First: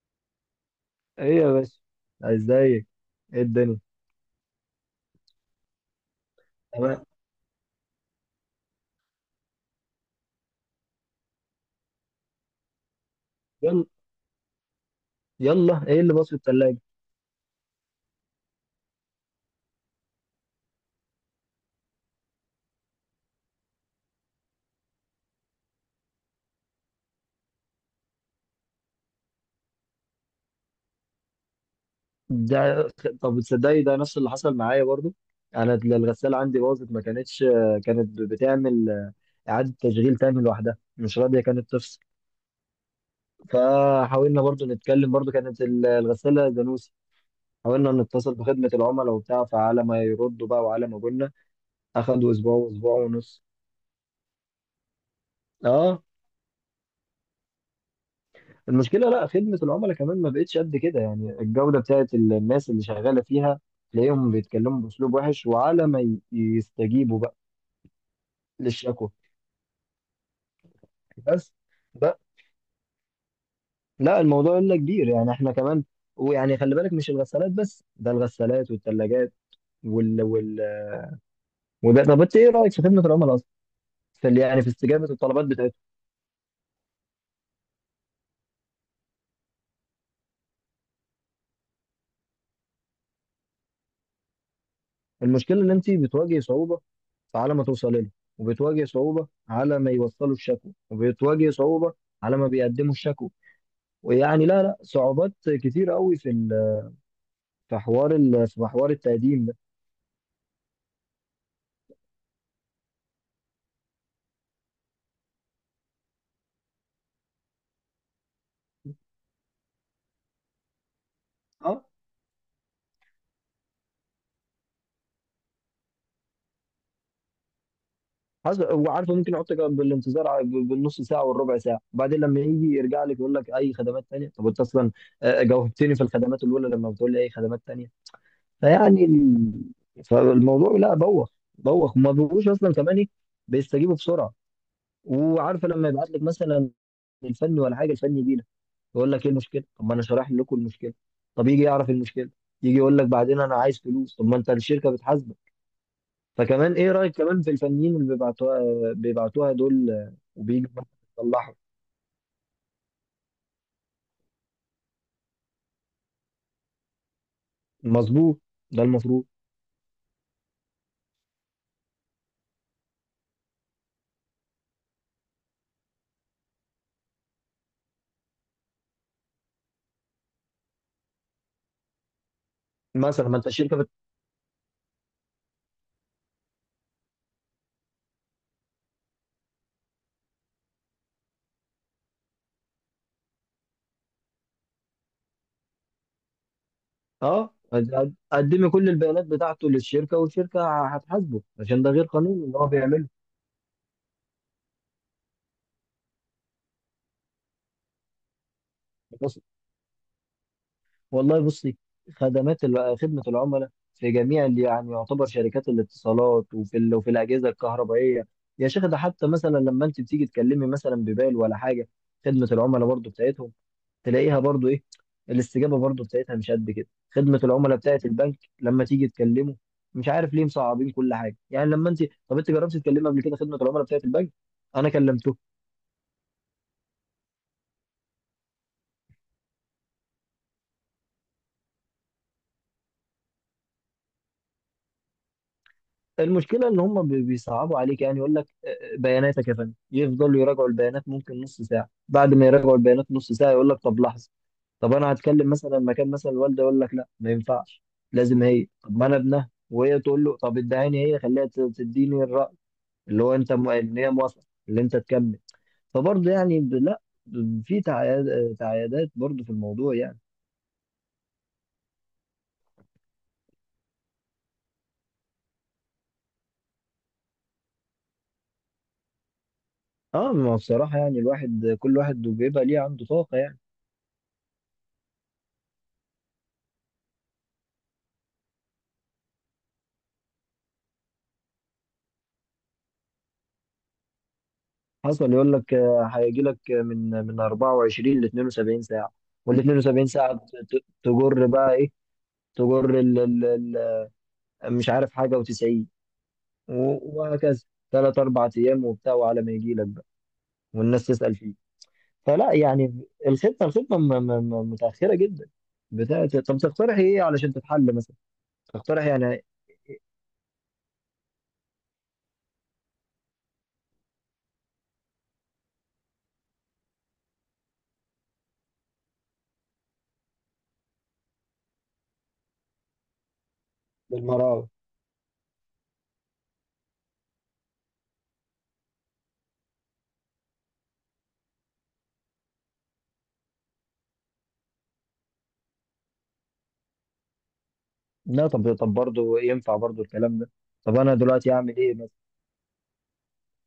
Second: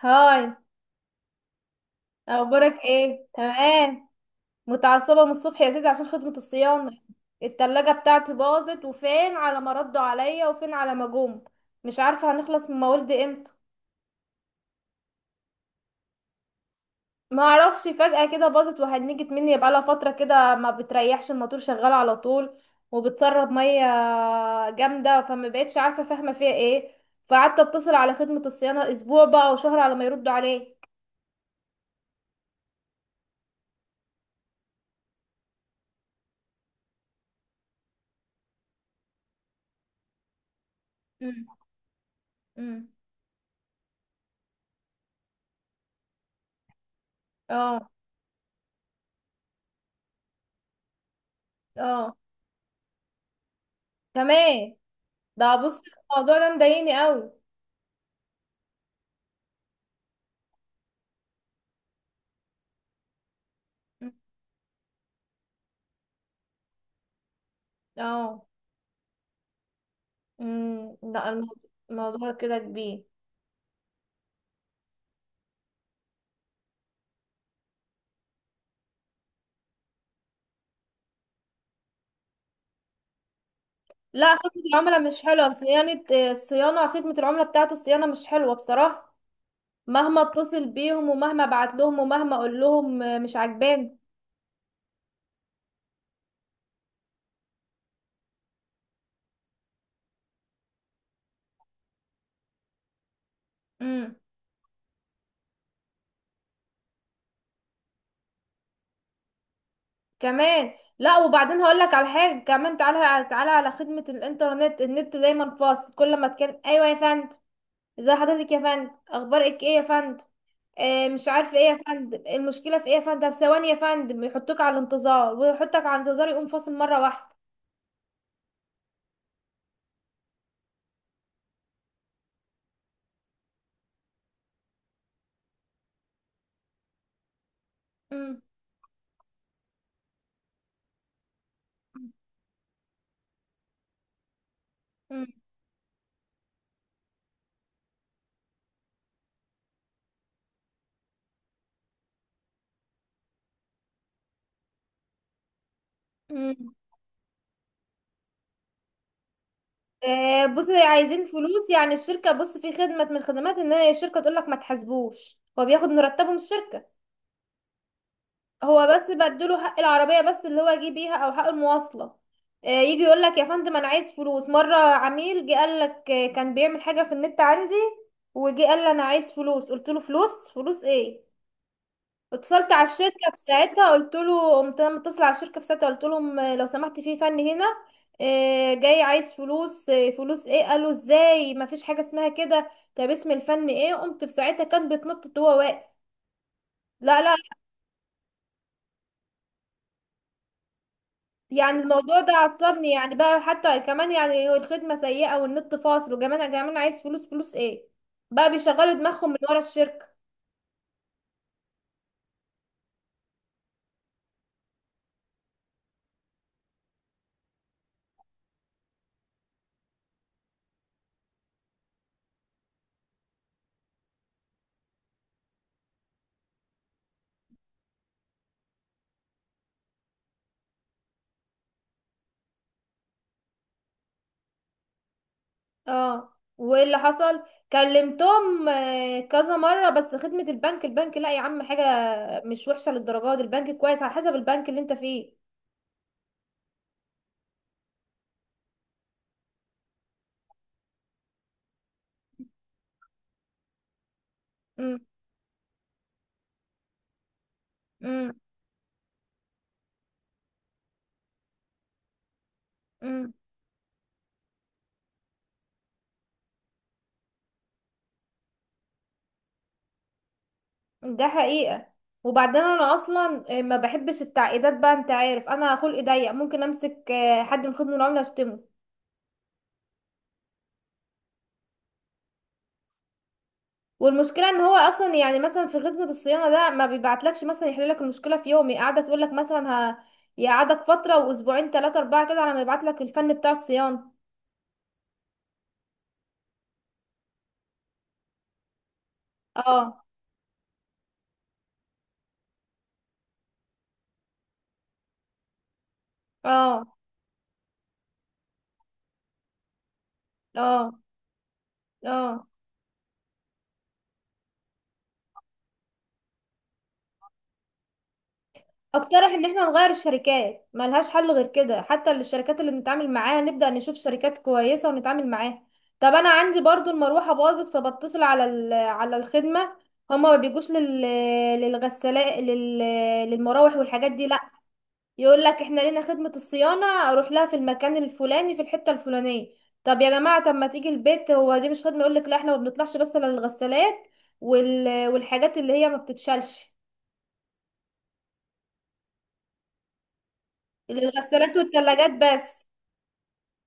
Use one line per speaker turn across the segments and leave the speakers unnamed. هاي.
ايه يا باشا،
اخبارك
ازيك؟
ايه؟
ايه الدنيا؟
تمام. متعصبه من الصبح يا سيدي عشان خدمه الصيانه.
تمام.
التلاجة بتاعتي باظت، وفين على ما ردوا عليا، وفين على ما جم. مش عارفه هنخلص من موالد امتى.
يلا يلا، ايه اللي باظ في التلاجة؟
ما اعرفش، فجاه كده باظت وهنجت مني، يبقى لها فتره كده ما بتريحش، الموتور شغال على طول وبتسرب ميه جامده، فما بقتش عارفه فاهمه فيها ايه. فقعدت اتصل على خدمه الصيانه، اسبوع بقى وشهر على ما يردوا عليه.
ده طب تصدقي، ده نفس اللي حصل معايا برضو. انا الغسالة عندي باظت، ما كانتش كانت بتعمل اعادة تشغيل تاني لوحدها، مش راضية
امم
كانت تفصل.
امم
فحاولنا برضو نتكلم، برضو كانت الغسالة دانوسي.
اه
حاولنا نتصل بخدمة العملاء وبتاع، فعلى ما يردوا بقى وعلى ما قلنا
اه،
اخدوا اسبوع واسبوع ونص.
تمام. ده بص،
اه.
الموضوع ده مضايقني قوي.
المشكله، لا خدمه العملاء كمان ما بقتش قد كده، يعني الجوده بتاعت الناس اللي شغاله فيها، تلاقيهم بيتكلموا باسلوب وحش، وعلى ما يستجيبوا بقى
اه.
للشكوى.
امم، لا،
بس ده،
الموضوع كده كبير.
لا الموضوع الا كبير، يعني احنا كمان. ويعني خلي بالك، مش الغسالات بس، ده الغسالات والثلاجات وال وال وده طب انت ايه رايك في خدمه العملاء اصلا، في
لا،
يعني
خدمة
في
العملاء
استجابه
مش
الطلبات
حلوة
بتاعتهم؟
صيانة. آه، الصيانة، خدمة العملاء بتاعة الصيانة مش حلوة بصراحة. مهما اتصل بيهم، ومهما ابعت لهم، ومهما اقول لهم، آه، مش عجباني.
المشكله ان انت بتواجهي صعوبه على ما توصل لنا، وبتواجه صعوبة على ما يوصلوا الشكوى، وبتواجه صعوبة على ما بيقدموا الشكوى.
امم.
ويعني، لا صعوبات كتيرة قوي في ال- في حوار ال- في حوار التقديم ده.
كمان لا، وبعدين هقول لك على حاجة كمان. تعالى تعالى على خدمة الانترنت، النت دايما فاصل. كل ما تكلم: ايوه يا فندم، ازي حضرتك يا فندم، اخبارك ايه يا فندم. آه، مش عارفه ايه يا
اه،
فندم، المشكله في ايه يا فندم، طب ثواني يا فندم. يحطوك على الانتظار ويحطك على الانتظار، يقوم فاصل مره واحده.
حسب، وعارفه ممكن يحطك بالانتظار، بالنص ساعه والربع ساعه. وبعدين لما يجي يرجع لك يقول لك: اي خدمات تانية؟ طب انت اصلا جاوبتني في الخدمات الاولى، لما بتقول لي اي خدمات تانية؟
مم.
فيعني فالموضوع، لا بوخ بوخ، وما بيبقوش اصلا كمان ايه بيستجيبوا بسرعه.
مم.
وعارفه لما يبعت لك مثلا الفني ولا حاجه، الفني يجي يقول لك: ايه المشكله؟ طب ما انا شارح لكم المشكله. طب يجي يعرف المشكله، يجي يقول لك بعدين: انا عايز فلوس. طب ما انت الشركه بتحاسبك.
مم.
فكمان، ايه رايك كمان في الفنيين اللي بيبعتوها دول؟
آه، بص،
وبيجوا مثلا
عايزين
يصلحوا.
فلوس. يعني الشركه، بص، في خدمه من الخدمات ان هي الشركه تقول لك ما تحاسبوش، هو بياخد مرتبه من الشركه.
مظبوط، ده
هو بس
المفروض.
بديله حق العربيه بس، اللي هو يجي بيها، او حق المواصله. آه، يجي يقول لك يا فندم انا عايز فلوس. مره عميل جه قال لك آه، كان بيعمل حاجه في النت عندي، وجي قال لي انا عايز فلوس. قلت له: فلوس؟ فلوس ايه؟ اتصلت على
مثلا،
الشركه في
ما انت الشركه
ساعتها، قلت له، قمت انا متصله على الشركه في ساعتها، قلت لهم آه، لو سمحت، في فن هنا آه، جاي عايز فلوس. آه، فلوس ايه؟ قالوا ازاي، ما فيش حاجه اسمها كده. طب اسم الفن ايه؟ قمت في ساعتها كان بيتنطط وهو واقف. لا، لا.
قدمي كل البيانات بتاعته للشركه، والشركه هتحاسبه،
يعني
عشان ده غير
الموضوع ده
قانوني اللي هو
عصبني،
بيعمله.
يعني بقى حتى كمان، يعني هو الخدمه سيئه والنت فاصل، وكمان كمان عايز فلوس. فلوس ايه؟ بقى بيشغلوا دماغهم من ورا الشركه.
والله بصي، خدمات خدمة العملاء في جميع اللي يعني يعتبر شركات الاتصالات، وفي الأجهزة الكهربائية. يا شيخ، ده حتى مثلا لما أنت بتيجي تكلمي مثلا ببال ولا حاجة، خدمة العملاء برضو بتاعتهم تلاقيها برضو إيه، الاستجابة برضو بتاعتها مش قد كده. خدمة العملاء بتاعت البنك لما تيجي تكلمه، مش عارف ليه مصعبين كل حاجة يعني لما أنت... طب أنت جربت تكلمي قبل كده خدمة العملاء بتاعت البنك؟ أنا كلمته.
اه، وايه اللي حصل؟ كلمتهم آه، كذا مره، بس خدمه البنك، البنك لا يا عم حاجه، مش وحشه للدرجه دي، البنك كويس على حسب البنك اللي انت فيه.
المشكله ان هم بيصعبوا عليك، يعني يقول لك بياناتك يا فندم، يفضلوا يراجعوا البيانات ممكن نص ساعه، بعد ما يراجعوا البيانات نص ساعه يقول لك: طب لحظه. طب
امم.
انا هتكلم مثلا مكان مثلا الوالده، يقول لك: لا ما ينفعش،
امم.
لازم هي. طب ما انا ابنها، وهي تقول له طب ادعيني، هي خليها تديني الراي، اللي
امم.
هو انت ان هي موافقه اللي انت تكمل. فبرضه يعني لا، في تعيادات برضه في الموضوع يعني.
ده حقيقه. وبعدين انا اصلا آه، ما بحبش التعقيدات بقى، انت عارف انا خلقي ضيق، ممكن امسك آه، حد من خدمه العملاء اشتمه.
اه، ما هو بصراحه يعني الواحد، كل واحد بيبقى ليه عنده طاقه يعني.
والمشكله ان هو اصلا يعني مثلا في خدمه الصيانه ده، ما بيبعتلكش مثلا يحل لك المشكله في يوم، يقعدك، يقول لك مثلا يقعدك فتره، واسبوعين، ثلاثه اربعه كده على ما يبعت لك الفن بتاع الصيانه.
حصل يقول لك هيجي لك من 24 ل 72 ساعه. وال
اه.
72 ساعه تجر بقى ايه؟ تجر ال مش عارف حاجه، و90،
اه.
وهكذا، ثلاث اربع ايام وبتاع، وعلى ما يجي لك بقى،
اه.
والناس تسال فيه.
اه.
فلا يعني الخطه متاخره جدا بتاعت. طب تقترح ايه علشان تتحل مثلا، تقترح
اقترح ان
يعني؟
احنا نغير الشركات، ملهاش حل غير كده، حتى الشركات اللي بنتعامل معاها نبدأ نشوف شركات كويسة ونتعامل معاها. طب انا عندي برضو المروحة باظت، فبتصل على على الخدمة. هما ما بيجوش لل، للغسالة، لل، للمراوح والحاجات دي لا.
بالمرأة،
يقول لك: احنا لينا خدمة الصيانة، اروح لها في المكان الفلاني في الحتة الفلانية. طب يا جماعة، طب ما تيجي البيت، هو دي مش خدمة؟ يقول لك: لا احنا ما بنطلعش بس للغسالات والحاجات اللي هي ما بتتشالش.
لا طب برضه ينفع برضه الكلام ده. طب انا دلوقتي
الغسالات
اعمل ايه مثلا؟
والثلاجات بس.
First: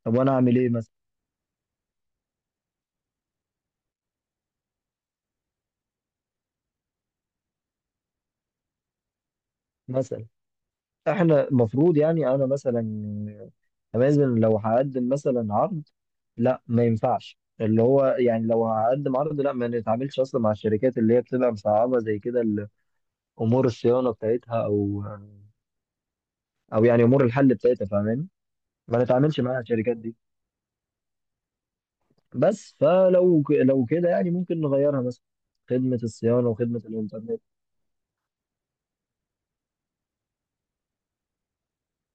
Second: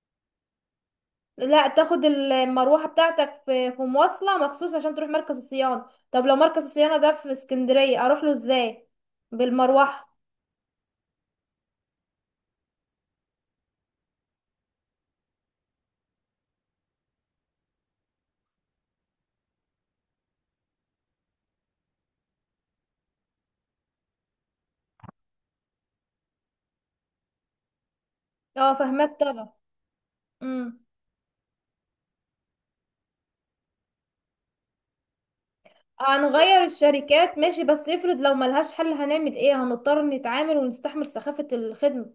طب وانا اعمل ايه مثلا؟
لا، تاخد المروحة بتاعتك في مواصلة مخصوص عشان تروح مركز الصيانة. طب لو مركز الصيانة ده في اسكندرية اروح له ازاي؟ بالمروحة؟
مثلا، احنا المفروض يعني، انا مثلا امازون لو هقدم مثلا عرض، لا ما ينفعش، اللي هو يعني لو هقدم عرض، لا ما نتعاملش اصلا مع الشركات اللي هي بتبقى مصعبه زي كده امور الصيانه بتاعتها، او يعني امور الحل بتاعتها، فاهماني؟
اه،
ما
فاهمك
نتعاملش
طبعا.
مع الشركات دي
مم.
بس. لو كده يعني ممكن نغيرها مثلا، خدمه الصيانه
هنغير
وخدمه
الشركات
الانترنت.
ماشي، بس افرض لو ملهاش حل هنعمل ايه؟ هنضطر نتعامل ونستحمل سخافة الخدمة.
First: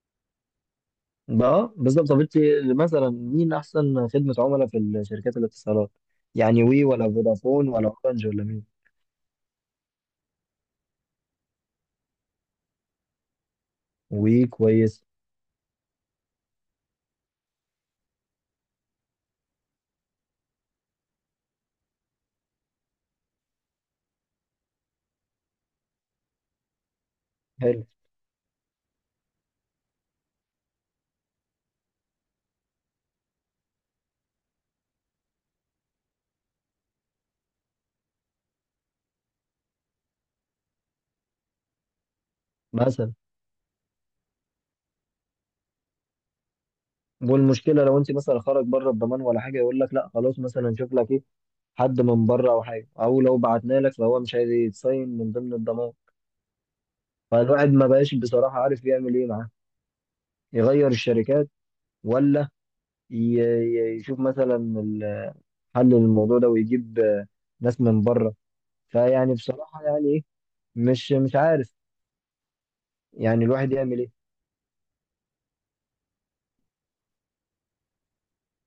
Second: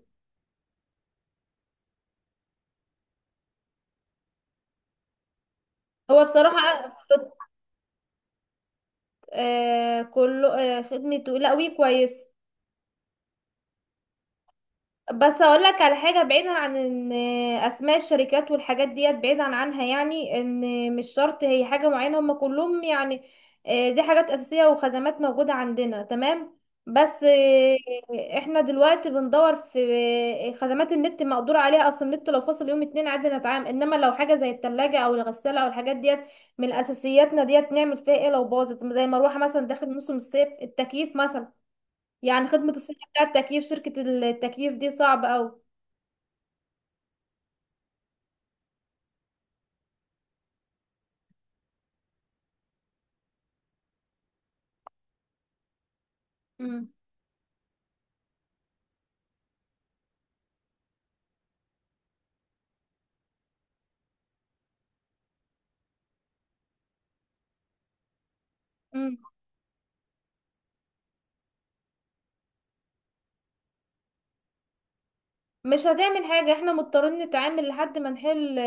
بقى بالظبط. طب انت مثلا، مين احسن خدمه عملاء في الشركات الاتصالات،
هو
يعني
بصراحة
وي ولا
خد...
فودافون ولا اورنج ولا مين؟
آه كله، آه خدمته، لا وي كويس.
وكويس.
بس اقول لك على حاجه، بعيدا عن ان اسماء الشركات والحاجات ديت، بعيدا عنها يعني، ان مش شرط هي حاجه معينه، هم كلهم يعني آه، دي حاجات اساسيه وخدمات موجوده عندنا، تمام. بس آه،
حلو.
احنا دلوقتي بندور في آه، خدمات النت مقدور عليها، اصل النت لو فاصل يوم اتنين عادي نتعامل، انما لو حاجه زي التلاجة او الغساله او الحاجات ديت من اساسياتنا، ديت نعمل فيها ايه لو باظت؟ زي المروحه مثلا داخل موسم الصيف، التكييف مثلا، يعني خدمة الصيانة
مثلا،
بتاع التكييف، شركة التكييف دي صعبة أوي.
والمشكله لو انت مثلا خرج بره الضمان ولا حاجه، يقول لك: لا خلاص مثلا نشوف لك ايه، حد من بره او حاجه، او لو بعتنا لك فهو مش عايز يتصين من ضمن الضمان.
امم.
فالواحد ما بقاش بصراحه عارف يعمل ايه معاه. يغير الشركات، ولا يشوف مثلا حل للموضوع ده، ويجيب ناس من بره.
مم.
فيعني بصراحه، يعني ايه؟ مش عارف يعني الواحد يعمل ايه.
مش هتعمل حاجة، احنا مضطرين نتعامل لحد ما نحل.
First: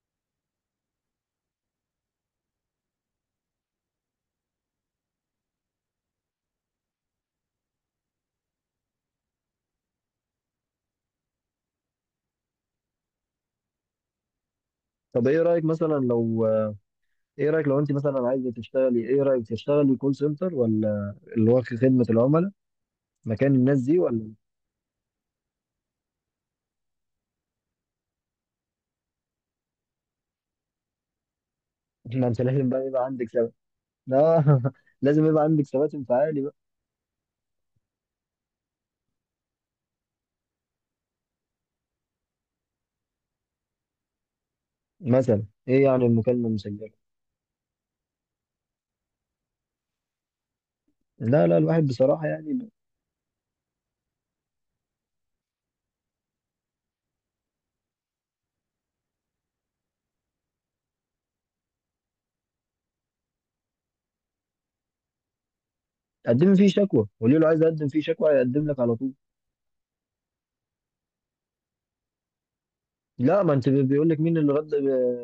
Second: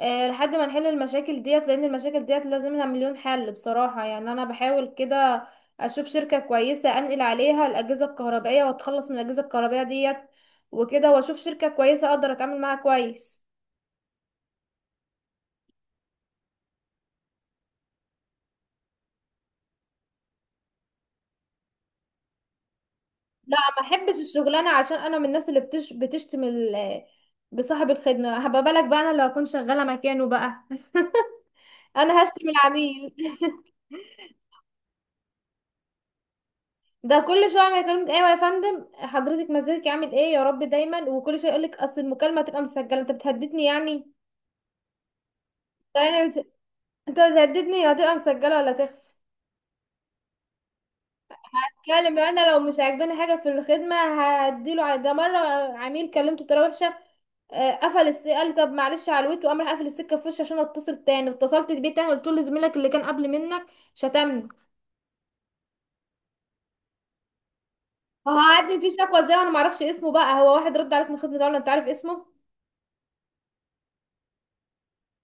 اه، لحد ما نحل المشاكل ديت، لأن المشاكل ديت لازم لها مليون حل. بصراحة يعني أنا بحاول كده أشوف شركة كويسة أنقل عليها الأجهزة الكهربائية وأتخلص من الأجهزة الكهربائية ديت، وكده وأشوف شركة كويسة أقدر أتعامل معاها كويس.
طب ايه رايك مثلا لو ايه رايك لو انت مثلا عايزه تشتغلي، ايه رايك تشتغلي كول سنتر، ولا اللي هو في خدمه العملاء مكان
لا،
الناس
ما
دي،
أحبش
ولا؟
الشغلانة، عشان أنا من الناس اللي بتشتم بصاحب الخدمة، هبقى بالك بقى أنا لو أكون شغالة مكانه بقى. انا
ما انت
هشتم
لازم بقى يبقى
العميل.
عندك ثبات. لا. لازم يبقى عندك ثبات انفعالي بقى.
ده كل شويه ما يكلمك: ايوه يا فندم، حضرتك مزاجك عامل ايه يا رب دايما، وكل شويه يقول لك: اصل المكالمه هتبقى مسجله. انت بتهددني يعني؟
مثلا ايه يعني
يعني
المكالمه المسجله؟
انت بتهددني، هتبقى مسجله ولا تخفى.
لا الواحد
كلم،
بصراحه
انا لو
يعني...
مش عاجباني حاجه في الخدمه هديله ده مره عميل كلمته بطريقه وحشه، آه، قفل قال لي طب معلش علويت، وقام راح قافل السكه في وشي. عشان اتصل تاني، اتصلت بيه تاني قلت له: لزميلك اللي كان قبل منك شتمني.
قدم فيه شكوى، قولي له عايز اقدم فيه شكوى، هيقدم
هقدم
لك
فيه
على طول.
شكوى ازاي وانا ما اعرفش اسمه؟ بقى هو واحد رد عليك من خدمه العملاء انت عارف اسمه؟
لا، ما انت بيقول لك مين اللي رد،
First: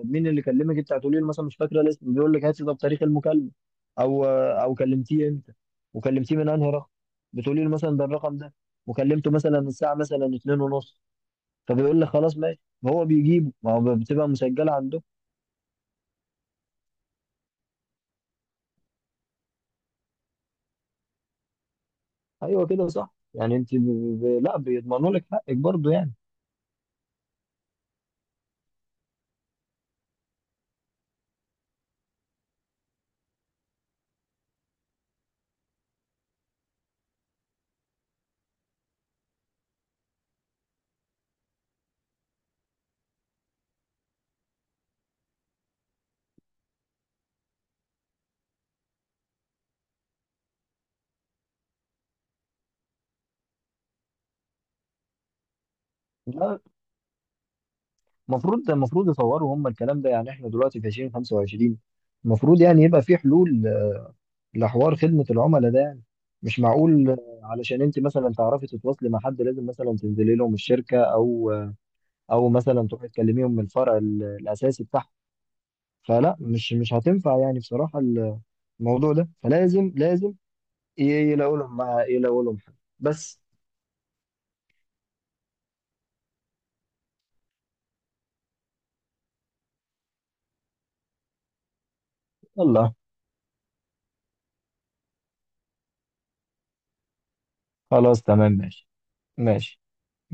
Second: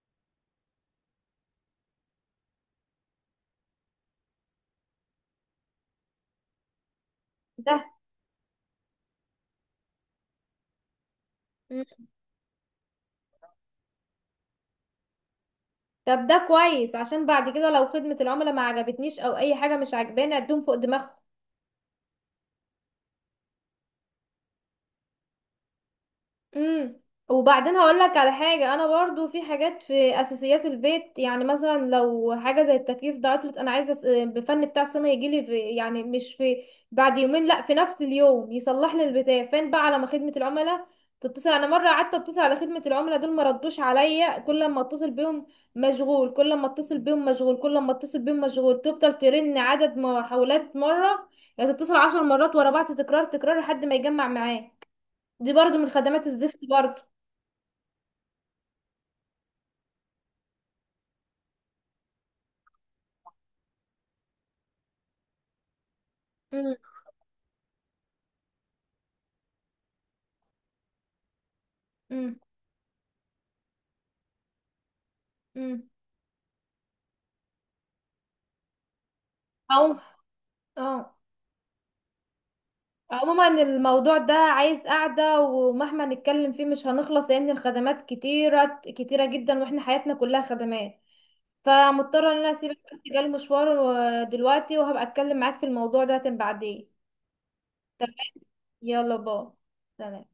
مين اللي كلمك. انت هتقولي له مثلا: مش فاكره الاسم. بيقول لك: هاتي ده بتاريخ المكالمه، او كلمتيه انت وكلمتيه من انهي رقم. بتقولي له
ده
مثلا: ده الرقم ده، وكلمته مثلا الساعه مثلا 2 ونص. فبيقول لك خلاص ماشي، هو بيجيبه، ما هو بتبقى مسجله عنده.
طب ده كويس، عشان بعد كده لو خدمة العملاء ما عجبتنيش او اي حاجة مش عجباني اديهم فوق دماغهم.
ايوه كده صح. يعني انت لا بيضمنوا لك حقك برضه يعني.
امم. وبعدين هقول لك على حاجه، انا برضو في حاجات في اساسيات البيت يعني، مثلا لو حاجه زي التكييف ده عطلت، انا عايزه بفن بتاع سنه يجي لي في، يعني مش في بعد يومين، لا في نفس اليوم يصلح لي البتاع. فين بقى على ما خدمه العملاء تتصل؟ انا مره قعدت اتصل على خدمه العملاء دول، ما ردوش عليا، كل ما اتصل بيهم مشغول، كل ما اتصل بيهم مشغول، كل ما اتصل بيهم مشغول. تفضل ترن عدد محاولات مره، يعني تتصل 10 مرات ورا بعض، تكرار تكرار لحد ما يجمع معاه. دي برضو من خدمات الزفت
لا،
برضو.
المفروض يطوروا هم الكلام ده، يعني احنا دلوقتي في 2025، المفروض يعني يبقى في حلول لحوار خدمة العملاء ده يعني، مش
امم.
معقول. علشان انت مثلا تعرفي تتواصلي مع حد، لازم مثلا تنزلي لهم الشركة، او
امم.
او مثلا تروحي تكلميهم من الفرع الاساسي بتاعهم.
امم.
فلا، مش هتنفع يعني بصراحة الموضوع ده.
او،
فلازم ي-
اه،
يلاقوا لهم حل بس.
عموما الموضوع ده عايز قعدة، ومهما نتكلم فيه مش هنخلص، لأن الخدمات كتيرة كتيرة جدا واحنا حياتنا كلها خدمات. فمضطرة ان انا اسيبك،
يلا،
بس جالي مشوار دلوقتي، وهبقى اتكلم معاك في الموضوع ده بعدين. تمام.
خلاص، تمام، ماشي
يلا، باي.
ماشي.
سلام.